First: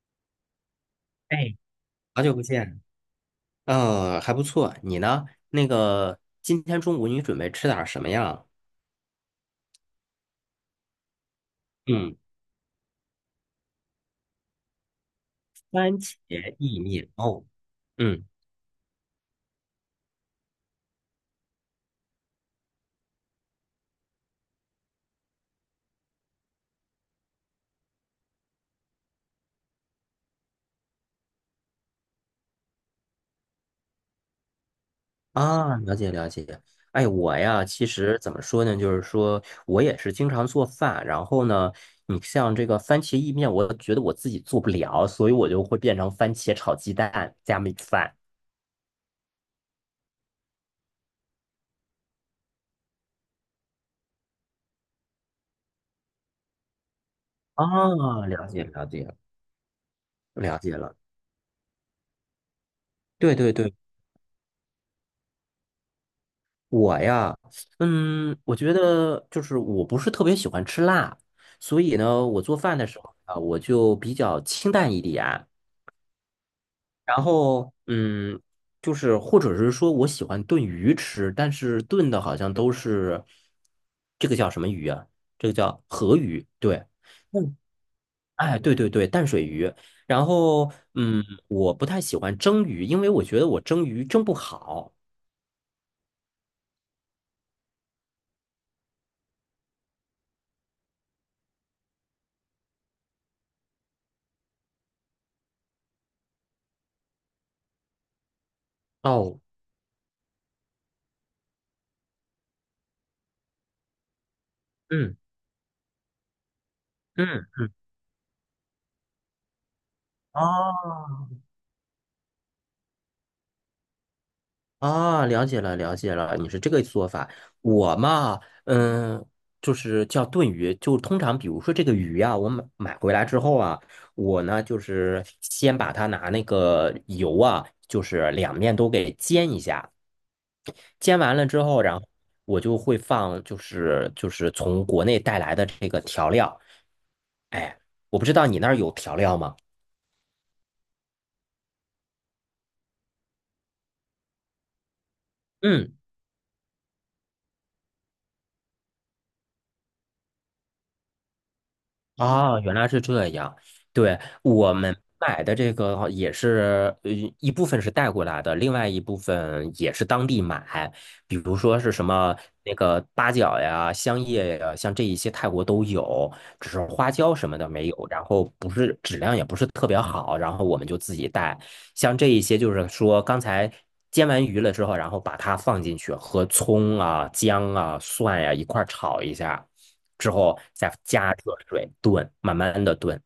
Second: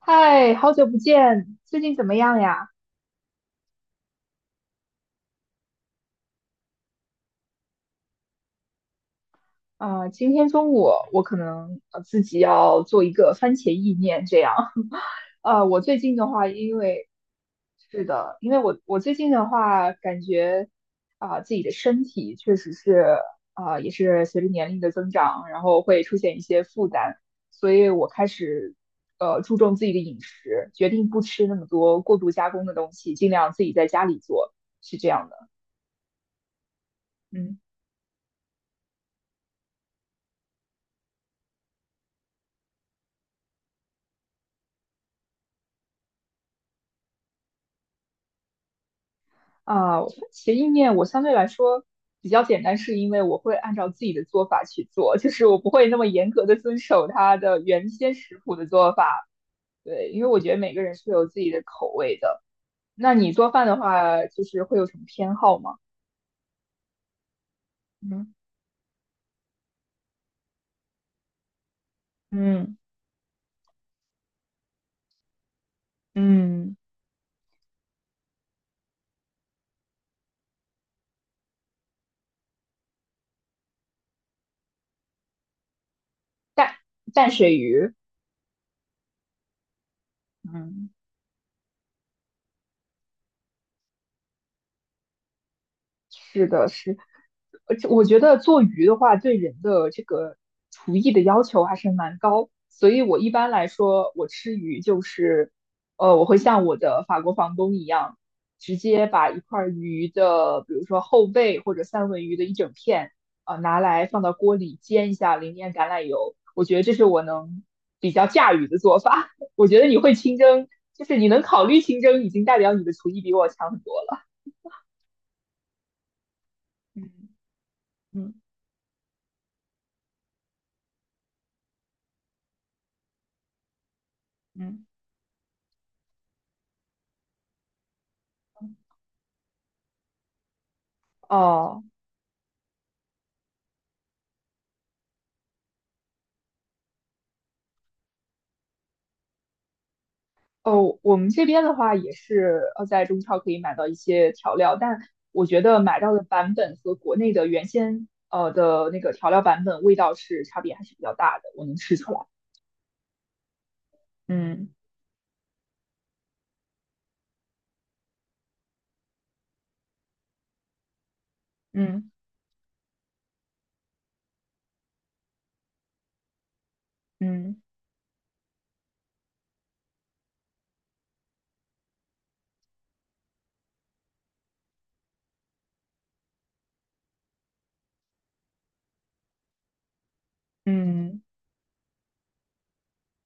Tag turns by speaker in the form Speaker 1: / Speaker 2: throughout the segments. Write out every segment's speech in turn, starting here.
Speaker 1: 嗨，好久不
Speaker 2: 哎，
Speaker 1: 见，最近怎么
Speaker 2: 好久
Speaker 1: 样
Speaker 2: 不
Speaker 1: 呀？
Speaker 2: 见，嗯，还不错。你呢？那个，今天中午你准备吃点儿什么呀？
Speaker 1: 今天中午我可能
Speaker 2: 嗯，
Speaker 1: 自己要做一个番茄意面这样。我
Speaker 2: 番
Speaker 1: 最近
Speaker 2: 茄
Speaker 1: 的话，因
Speaker 2: 意
Speaker 1: 为
Speaker 2: 面哦。
Speaker 1: 是
Speaker 2: 嗯
Speaker 1: 的，因为我最近的话，感觉自己的身体确实是也是随着年龄的增长，然后会出现一些负担，所以我开始注重自己的饮食，决定不吃那么多过度加工的东西，尽量自己在家里做，是这样的。
Speaker 2: 啊，了解了解。哎，我
Speaker 1: 嗯。
Speaker 2: 呀，其实怎么说呢，就是说我也是经常做饭，然后呢，你像这个番茄意面，我觉得我自己做不了，所以我就会变成番茄炒鸡蛋加米饭。
Speaker 1: 啊，其意面我相对来说比较简单，是因为我会按照自己的做法去做，就是我不会那么严格的遵守它的原先
Speaker 2: 啊，
Speaker 1: 食
Speaker 2: 了
Speaker 1: 谱
Speaker 2: 解
Speaker 1: 的
Speaker 2: 了
Speaker 1: 做
Speaker 2: 解
Speaker 1: 法。对，因为我觉得
Speaker 2: 了
Speaker 1: 每
Speaker 2: 解
Speaker 1: 个人
Speaker 2: 了。
Speaker 1: 是有自己的口味的。那你
Speaker 2: 对
Speaker 1: 做
Speaker 2: 对
Speaker 1: 饭
Speaker 2: 对
Speaker 1: 的话，就是会有什么偏好吗？
Speaker 2: 我呀，
Speaker 1: 嗯
Speaker 2: 嗯，我觉得就是我不是特别喜欢吃辣，所以呢，我做
Speaker 1: 嗯
Speaker 2: 饭的时候啊，我就比较清淡一点。
Speaker 1: 嗯，
Speaker 2: 然后，嗯，就是或者是说我喜欢炖鱼吃，但是炖的好像都是这个叫什么鱼啊？这个叫河鱼，
Speaker 1: 淡
Speaker 2: 对，
Speaker 1: 淡
Speaker 2: 嗯，
Speaker 1: 水鱼。
Speaker 2: 哎，对对对，淡水鱼。然后，
Speaker 1: 嗯。
Speaker 2: 嗯，我不太喜欢蒸鱼，因为我觉得我蒸鱼蒸不好。
Speaker 1: 是的，是，而且我觉得做鱼的话，对人的这个厨艺的要求还是蛮高，所以我一般来说，我吃鱼就是，我会像我的法国房东一样，直接把
Speaker 2: 哦，
Speaker 1: 一块儿鱼的，比如说后背或者三文鱼的一整片，拿来放到锅里煎一
Speaker 2: 嗯
Speaker 1: 下，淋点橄榄油，我觉得这是我
Speaker 2: 嗯
Speaker 1: 能
Speaker 2: 嗯，
Speaker 1: 比较驾驭的做法。我觉得你会清蒸，就是你
Speaker 2: 哦。
Speaker 1: 能考虑清蒸，已经代表你的厨艺比我强很多了。
Speaker 2: 啊，了解了，了解了，你是这个做法。
Speaker 1: 嗯
Speaker 2: 我
Speaker 1: 嗯
Speaker 2: 嘛，嗯，就是叫炖鱼，就通常比如说这个鱼啊，我买回来之后啊，我呢就
Speaker 1: 嗯。
Speaker 2: 是先把它拿那个油啊，就是两面都给煎一下，煎完了之后，
Speaker 1: 哦
Speaker 2: 然后我就会放就是从国内带来的这个调料。哎，我不知道你那儿有调料吗？
Speaker 1: 哦，我们这边的话也是在中超可以买到一些调料，但我觉得
Speaker 2: 嗯。
Speaker 1: 买到的版本和国内的原先的那个调料版本味道是差别还是比较大的，我能吃出来。
Speaker 2: 哦，原来是这样。对，
Speaker 1: 嗯
Speaker 2: 我嗯们买的这个也是，一部分是带过来的，另外一部分也是当地买，比如说是什
Speaker 1: 嗯
Speaker 2: 么那个八角呀、香叶呀，像这一些泰国都有，只是花椒什
Speaker 1: 嗯
Speaker 2: 么的没有，然后不是质量也不是特别好，然后我们就自己带。像这一些就是说刚才。煎完鱼了之后，然后把它放进去，和葱啊、姜啊、蒜呀、一块儿炒一下。之后再
Speaker 1: 嗯。
Speaker 2: 加热水炖，慢慢的炖。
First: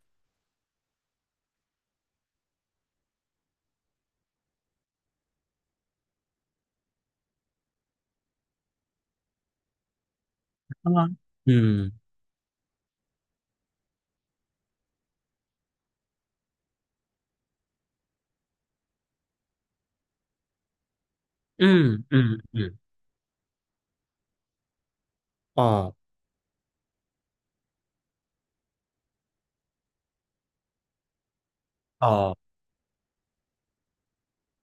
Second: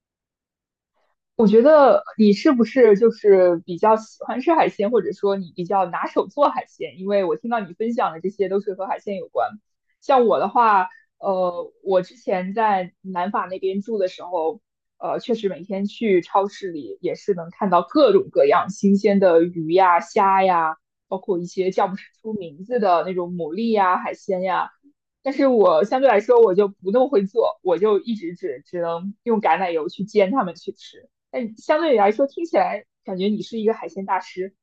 Speaker 1: 我觉得你是不是就是比较喜欢吃海鲜，或者说你比较拿手做海鲜？因为我听到你分享的这些都是和海鲜有关。像我的话，
Speaker 2: 嗯
Speaker 1: 我之前在南法那边住的时候，确实每天去超市里也是能看到各种各样新鲜的鱼呀、虾呀，包括一些叫不
Speaker 2: 嗯
Speaker 1: 出
Speaker 2: 嗯
Speaker 1: 名
Speaker 2: 嗯，
Speaker 1: 字的那种牡蛎呀、海鲜呀。但是我
Speaker 2: 哦
Speaker 1: 相对来说我就不那么会做，我就一直只能用橄榄油去煎它们去吃。但相对来说，
Speaker 2: 哦，
Speaker 1: 听起来感觉你是一个海鲜大师。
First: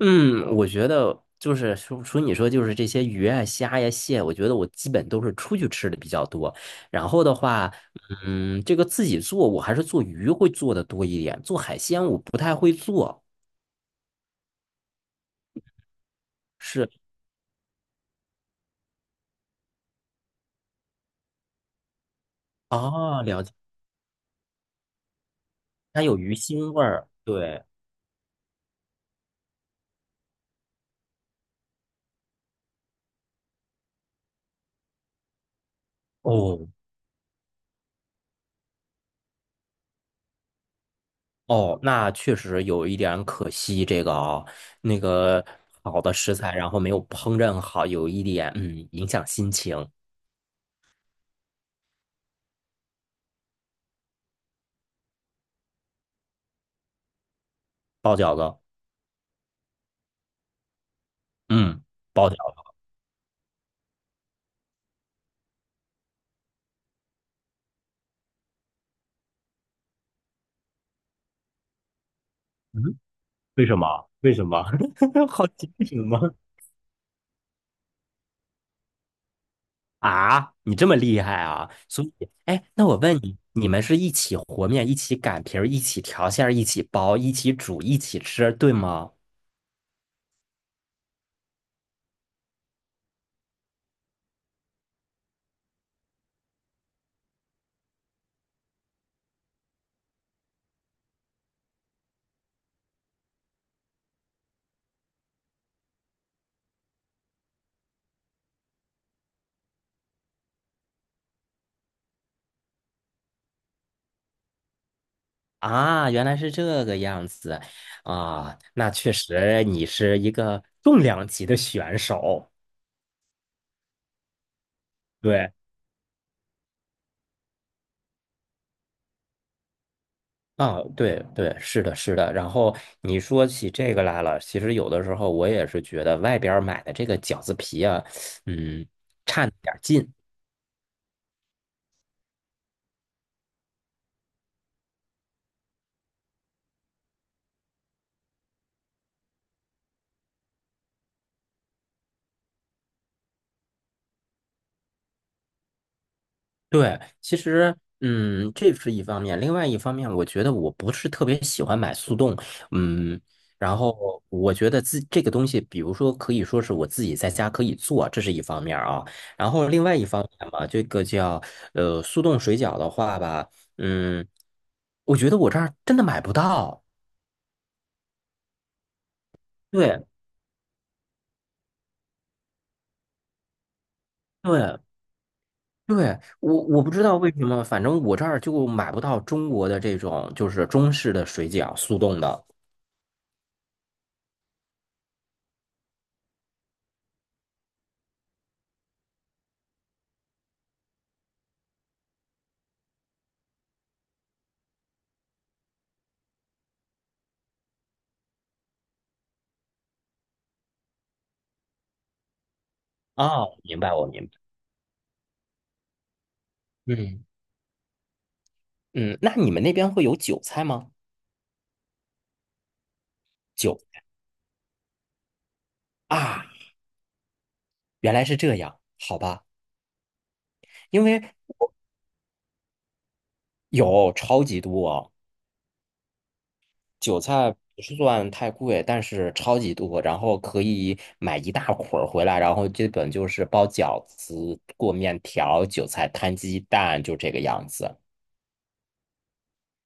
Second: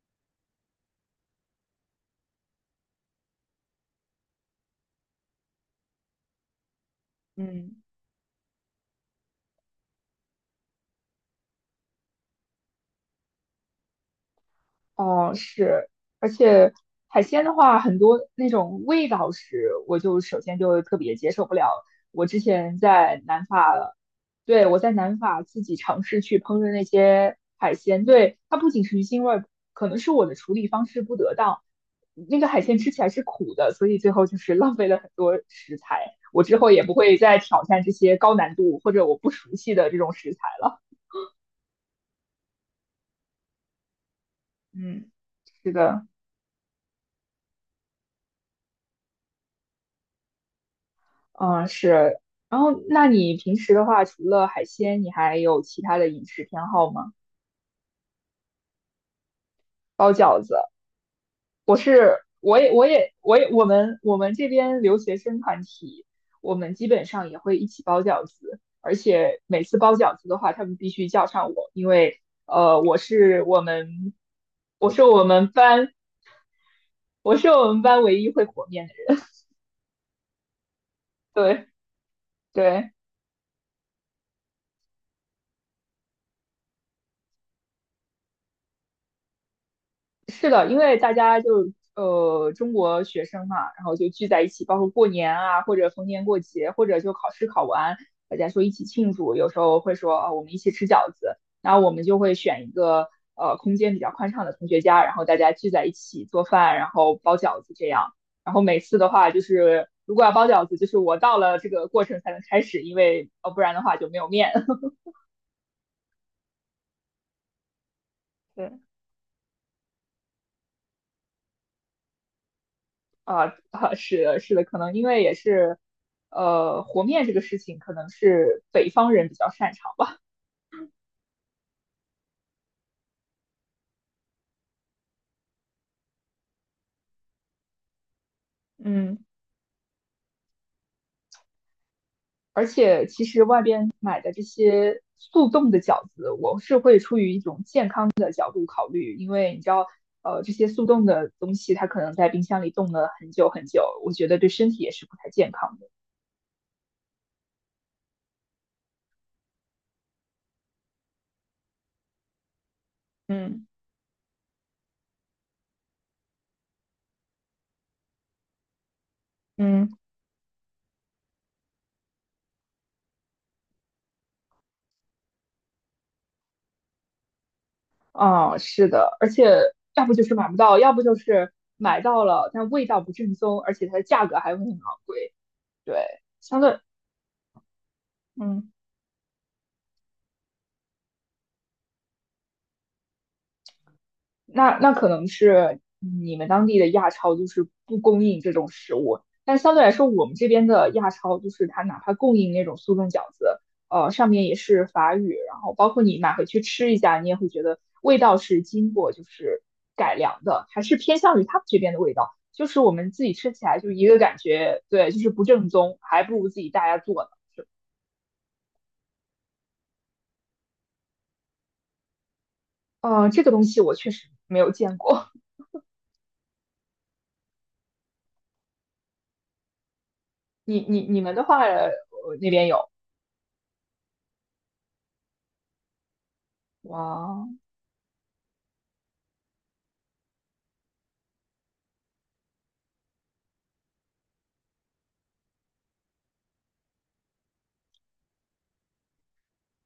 Speaker 2: 嗯，我觉得就是说你说就是这些鱼啊、虾呀、蟹，我觉得我基本都是出去吃的比较多。然后的话，
Speaker 1: 嗯。
Speaker 2: 嗯，这个自己做我还是做鱼会做的多一点，做海鲜我不太会做。
Speaker 1: 哦，是，而且
Speaker 2: 是
Speaker 1: 海鲜的话，很多那种味道是，我就首先就特别接受不了。我之前在
Speaker 2: 啊，了
Speaker 1: 南
Speaker 2: 解，
Speaker 1: 法，对，我在南法自己
Speaker 2: 它
Speaker 1: 尝
Speaker 2: 有
Speaker 1: 试
Speaker 2: 鱼
Speaker 1: 去烹
Speaker 2: 腥
Speaker 1: 饪
Speaker 2: 味
Speaker 1: 那
Speaker 2: 儿。
Speaker 1: 些
Speaker 2: 对，
Speaker 1: 海鲜，对，它不仅是鱼腥味儿，可能是我的处理方式不得当，那个海鲜吃起来是苦的，所以最后就是浪费了很多食材。我之
Speaker 2: 哦，
Speaker 1: 后也不会再挑战这些高难度或者我不熟悉的这种食材了。
Speaker 2: 哦，那确实有一点可惜，这个啊、那
Speaker 1: 嗯，
Speaker 2: 个
Speaker 1: 是
Speaker 2: 好
Speaker 1: 的。
Speaker 2: 的食材，然后没有烹饪好，有一点影响心情。
Speaker 1: 嗯，是。然后，那你平时的话，除了海鲜，你还有其他的饮食偏好吗？
Speaker 2: 包饺子，
Speaker 1: 包饺子，我
Speaker 2: 嗯，
Speaker 1: 是，
Speaker 2: 包饺
Speaker 1: 我也，
Speaker 2: 子，
Speaker 1: 我们这边留学生团体，我们基本上也会一起包饺子，而且每次包饺子的话，他们必须叫上我，因为
Speaker 2: 嗯，为什么？为什么？
Speaker 1: 我是我
Speaker 2: 好
Speaker 1: 们
Speaker 2: 奇为
Speaker 1: 班，
Speaker 2: 什么？
Speaker 1: 我是我们班唯一会和面的人。
Speaker 2: 啊，你这么厉害
Speaker 1: 对
Speaker 2: 啊！所以，哎，那
Speaker 1: 对。
Speaker 2: 我问你，你们是一起和面、一起擀皮儿、一起调馅儿、一起包、一起煮、一起吃，对吗？
Speaker 1: 是的，因为大家就中国学生嘛，然后就聚在一起，包括过年啊，或者逢年过节，或者就考试考完，大家说一起庆祝，有时候会说啊我们一起吃饺子，然后我们就会选一个空间比较宽敞的同学家，然后大家聚在一起做饭，然后包饺子这样。然后每次的话就是如果要包饺子，就是我到了这个过程才能开始，因为不然的话就没有面。
Speaker 2: 啊，原来是这个样子啊，
Speaker 1: 对，
Speaker 2: 那确实你是一个重量级的选手，
Speaker 1: 啊啊，是的，是的，可能因为也
Speaker 2: 对。
Speaker 1: 是，和面这个事情可能是北方人比较擅长吧。
Speaker 2: 啊，对对，是的，是的。然后你说起这个来了，其实有的时候我也是觉得外边儿买的这个饺子皮啊，嗯，
Speaker 1: 嗯
Speaker 2: 差那点儿劲。
Speaker 1: 而且其实外边买的这些速冻的饺子，我是会出于一种健康的考虑，因为你知道，这些速冻的东西它可能在冰箱里冻了很久很久，我觉得对身体也是不太健康的。
Speaker 2: 对，其实，嗯，这是一方面，另外一方面，我觉得我不是特别喜欢买速冻，嗯，
Speaker 1: 嗯
Speaker 2: 然后我觉得自这个东西，比如说可以说是我自己在家可以做，这是一方面啊，然后另
Speaker 1: 嗯。
Speaker 2: 外一方面嘛，这个叫速冻水饺的话吧，嗯，我觉得我这儿真的买不到，
Speaker 1: 哦，是的，而且要
Speaker 2: 对
Speaker 1: 不就是买不到，要不就是买到了，但味道不正宗，而且它的价格还会很
Speaker 2: 对。
Speaker 1: 昂贵。对，
Speaker 2: 对，我
Speaker 1: 相对，
Speaker 2: 我不知道为什么，反正我这儿就
Speaker 1: 嗯。
Speaker 2: 买不到中国的这种就是中式的水饺，速冻的。
Speaker 1: 那可能是你们当地的亚超就是不供应这种食物，但相对来说，我们这边的亚超就是它哪怕供应那种速冻饺子，上面也是法语，然后包括你买回去吃一下，你也会觉得味道是经过就是改良的，还是偏向于他们这边的味道，就是我们自己吃
Speaker 2: 哦，
Speaker 1: 起
Speaker 2: 明
Speaker 1: 来就
Speaker 2: 白，
Speaker 1: 一
Speaker 2: 我
Speaker 1: 个
Speaker 2: 明
Speaker 1: 感
Speaker 2: 白。
Speaker 1: 觉，对，就是不正宗，还不如自己大家做
Speaker 2: 嗯
Speaker 1: 呢。
Speaker 2: 嗯，那你们那边会有韭菜吗？
Speaker 1: 这个东
Speaker 2: 韭
Speaker 1: 西我确实没有见过，
Speaker 2: 啊，原来是这样，好吧，
Speaker 1: 你你
Speaker 2: 因为
Speaker 1: 你们的话，那边有
Speaker 2: 有超级多，韭
Speaker 1: 哇。
Speaker 2: 菜不是算太贵，但是超级多，然后可以买一大捆儿回来，然后基本就是包饺子、过面条、韭菜摊鸡蛋，就这个样子。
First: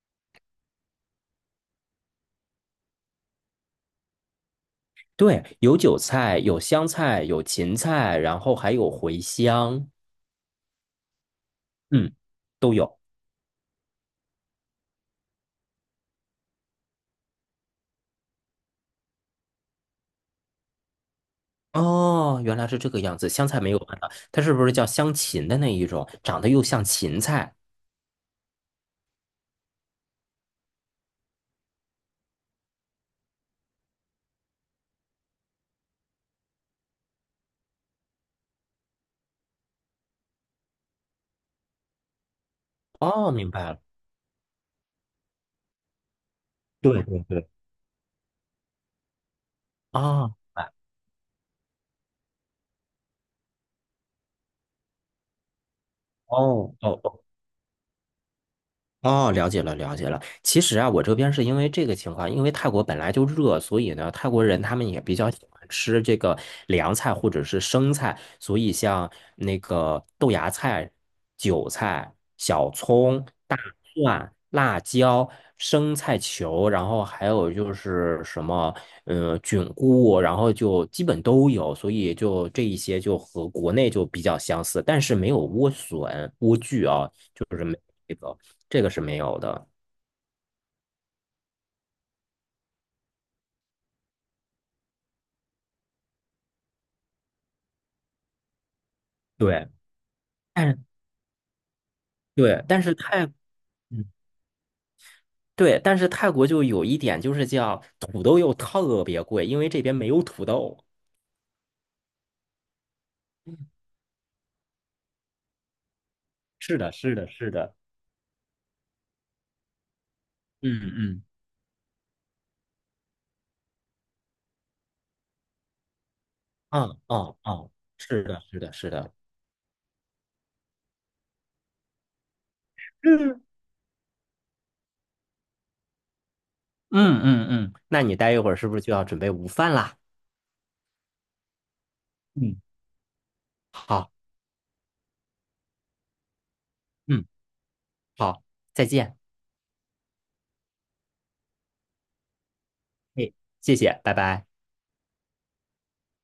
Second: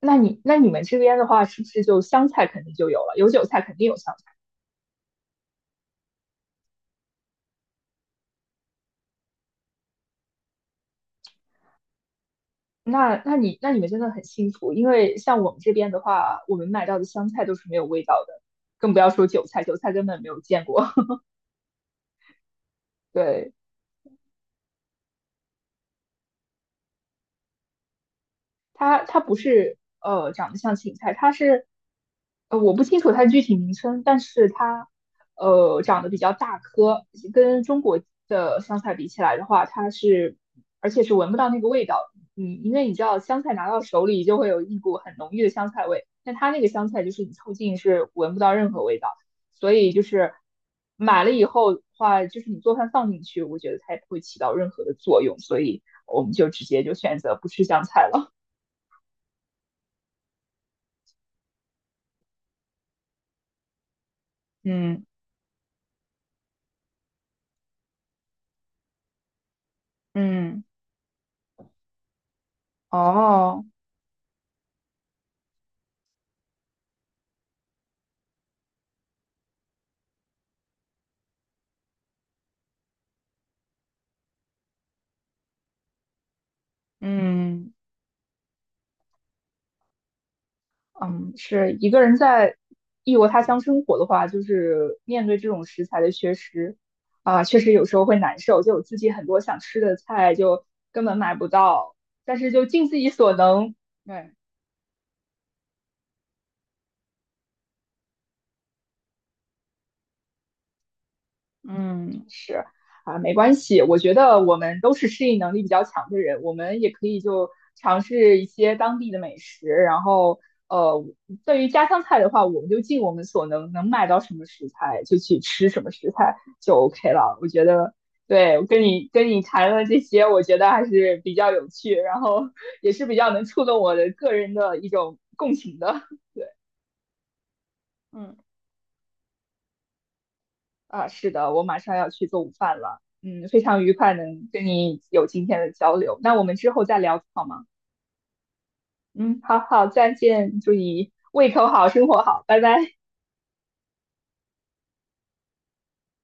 Speaker 1: 那你们这边的话，是不是就香菜肯定就有了？有韭菜肯定有香菜。
Speaker 2: 对，有韭菜，有香菜，有芹菜，然后还有茴香，嗯，都有。
Speaker 1: 那你们真的很幸福，因为像我们这边的话，我们买到的香菜都是没有味道的，更不要说韭菜，韭菜根本没有见过。
Speaker 2: 哦，原来是这个样子。香
Speaker 1: 对，
Speaker 2: 菜没有看到，它是不是叫香芹的那一种？长得又像芹菜。
Speaker 1: 它不是长得像芹菜，它是我不清楚它的具体名称，但是它长得比较大颗，跟中国的香菜比起来的话，而且是闻不到那个味道，因为你知道
Speaker 2: 哦，
Speaker 1: 香
Speaker 2: 明
Speaker 1: 菜
Speaker 2: 白
Speaker 1: 拿
Speaker 2: 了。
Speaker 1: 到手里就会有一股很浓郁的香菜味，但它那个香
Speaker 2: 对
Speaker 1: 菜就
Speaker 2: 对
Speaker 1: 是你
Speaker 2: 对。
Speaker 1: 凑近是闻不到任何味道，所以就
Speaker 2: 哦，
Speaker 1: 是
Speaker 2: 明白。
Speaker 1: 买了以后的话，就是你做饭放进去，我觉得它也不会起到任何的作用，所以我们就直
Speaker 2: 哦
Speaker 1: 接
Speaker 2: 哦
Speaker 1: 就选
Speaker 2: 哦
Speaker 1: 择不吃香菜了。
Speaker 2: 哦，了解了，了解了。其实啊，我这边是因为这个情况，因为泰国本来就热，所以呢，泰国人他们也
Speaker 1: 嗯
Speaker 2: 比较喜欢吃这个凉菜或者是生菜，所以像那个豆芽
Speaker 1: 嗯，
Speaker 2: 菜、韭菜、小葱、大
Speaker 1: 哦，
Speaker 2: 蒜、辣椒、生菜球，然后还有就是什么，菌菇，然后就基本都有，所以就这一些就和国内就比较相似，但是没有莴笋、莴苣啊，就是没
Speaker 1: 嗯
Speaker 2: 有这个。这个是没有的。
Speaker 1: 嗯，是一个人在异国他乡生活的话，就是面对这种食材的缺失啊，确实有时候会难受。就我自己很多想
Speaker 2: 对，
Speaker 1: 吃的菜就
Speaker 2: 但是
Speaker 1: 根本买不到，但是
Speaker 2: 对，
Speaker 1: 就
Speaker 2: 但
Speaker 1: 尽
Speaker 2: 是
Speaker 1: 自己
Speaker 2: 泰，
Speaker 1: 所能，
Speaker 2: 嗯
Speaker 1: 对，
Speaker 2: 对，但是泰国就有一点就是叫土豆又特别贵，因为这边没有土豆。
Speaker 1: 嗯，是啊，没关系。我觉得我们都是适应能力比较强的人，我
Speaker 2: 是
Speaker 1: 们也
Speaker 2: 的，
Speaker 1: 可
Speaker 2: 是
Speaker 1: 以
Speaker 2: 的，
Speaker 1: 就
Speaker 2: 是的，
Speaker 1: 尝试一些当地的美食。然后，
Speaker 2: 嗯
Speaker 1: 呃，
Speaker 2: 嗯，
Speaker 1: 对于家乡菜的话，我们就尽我们所能，能买到什么食材就去吃什么食材就
Speaker 2: 嗯
Speaker 1: OK
Speaker 2: 啊啊
Speaker 1: 了。我觉
Speaker 2: 啊，
Speaker 1: 得，
Speaker 2: 是的，
Speaker 1: 对，
Speaker 2: 是
Speaker 1: 我
Speaker 2: 的，
Speaker 1: 跟
Speaker 2: 是
Speaker 1: 你
Speaker 2: 的，
Speaker 1: 跟你谈了这些，我觉得还是比较有趣，然后也是比较
Speaker 2: 嗯
Speaker 1: 能触动我的个人的一种共情的。对，
Speaker 2: 嗯嗯嗯，那你待
Speaker 1: 嗯。
Speaker 2: 一会儿是不是就要准备午饭啦？
Speaker 1: 啊，是的，我马上要去做午
Speaker 2: 嗯，
Speaker 1: 饭了。嗯，非常愉
Speaker 2: 好，
Speaker 1: 快能跟你有今天的交流。那我们之后再聊
Speaker 2: 嗯，
Speaker 1: 好吗？
Speaker 2: 好，再见，
Speaker 1: 嗯，好好，再见，祝你胃口好，生活好，拜拜。
Speaker 2: 哎，谢谢，拜拜。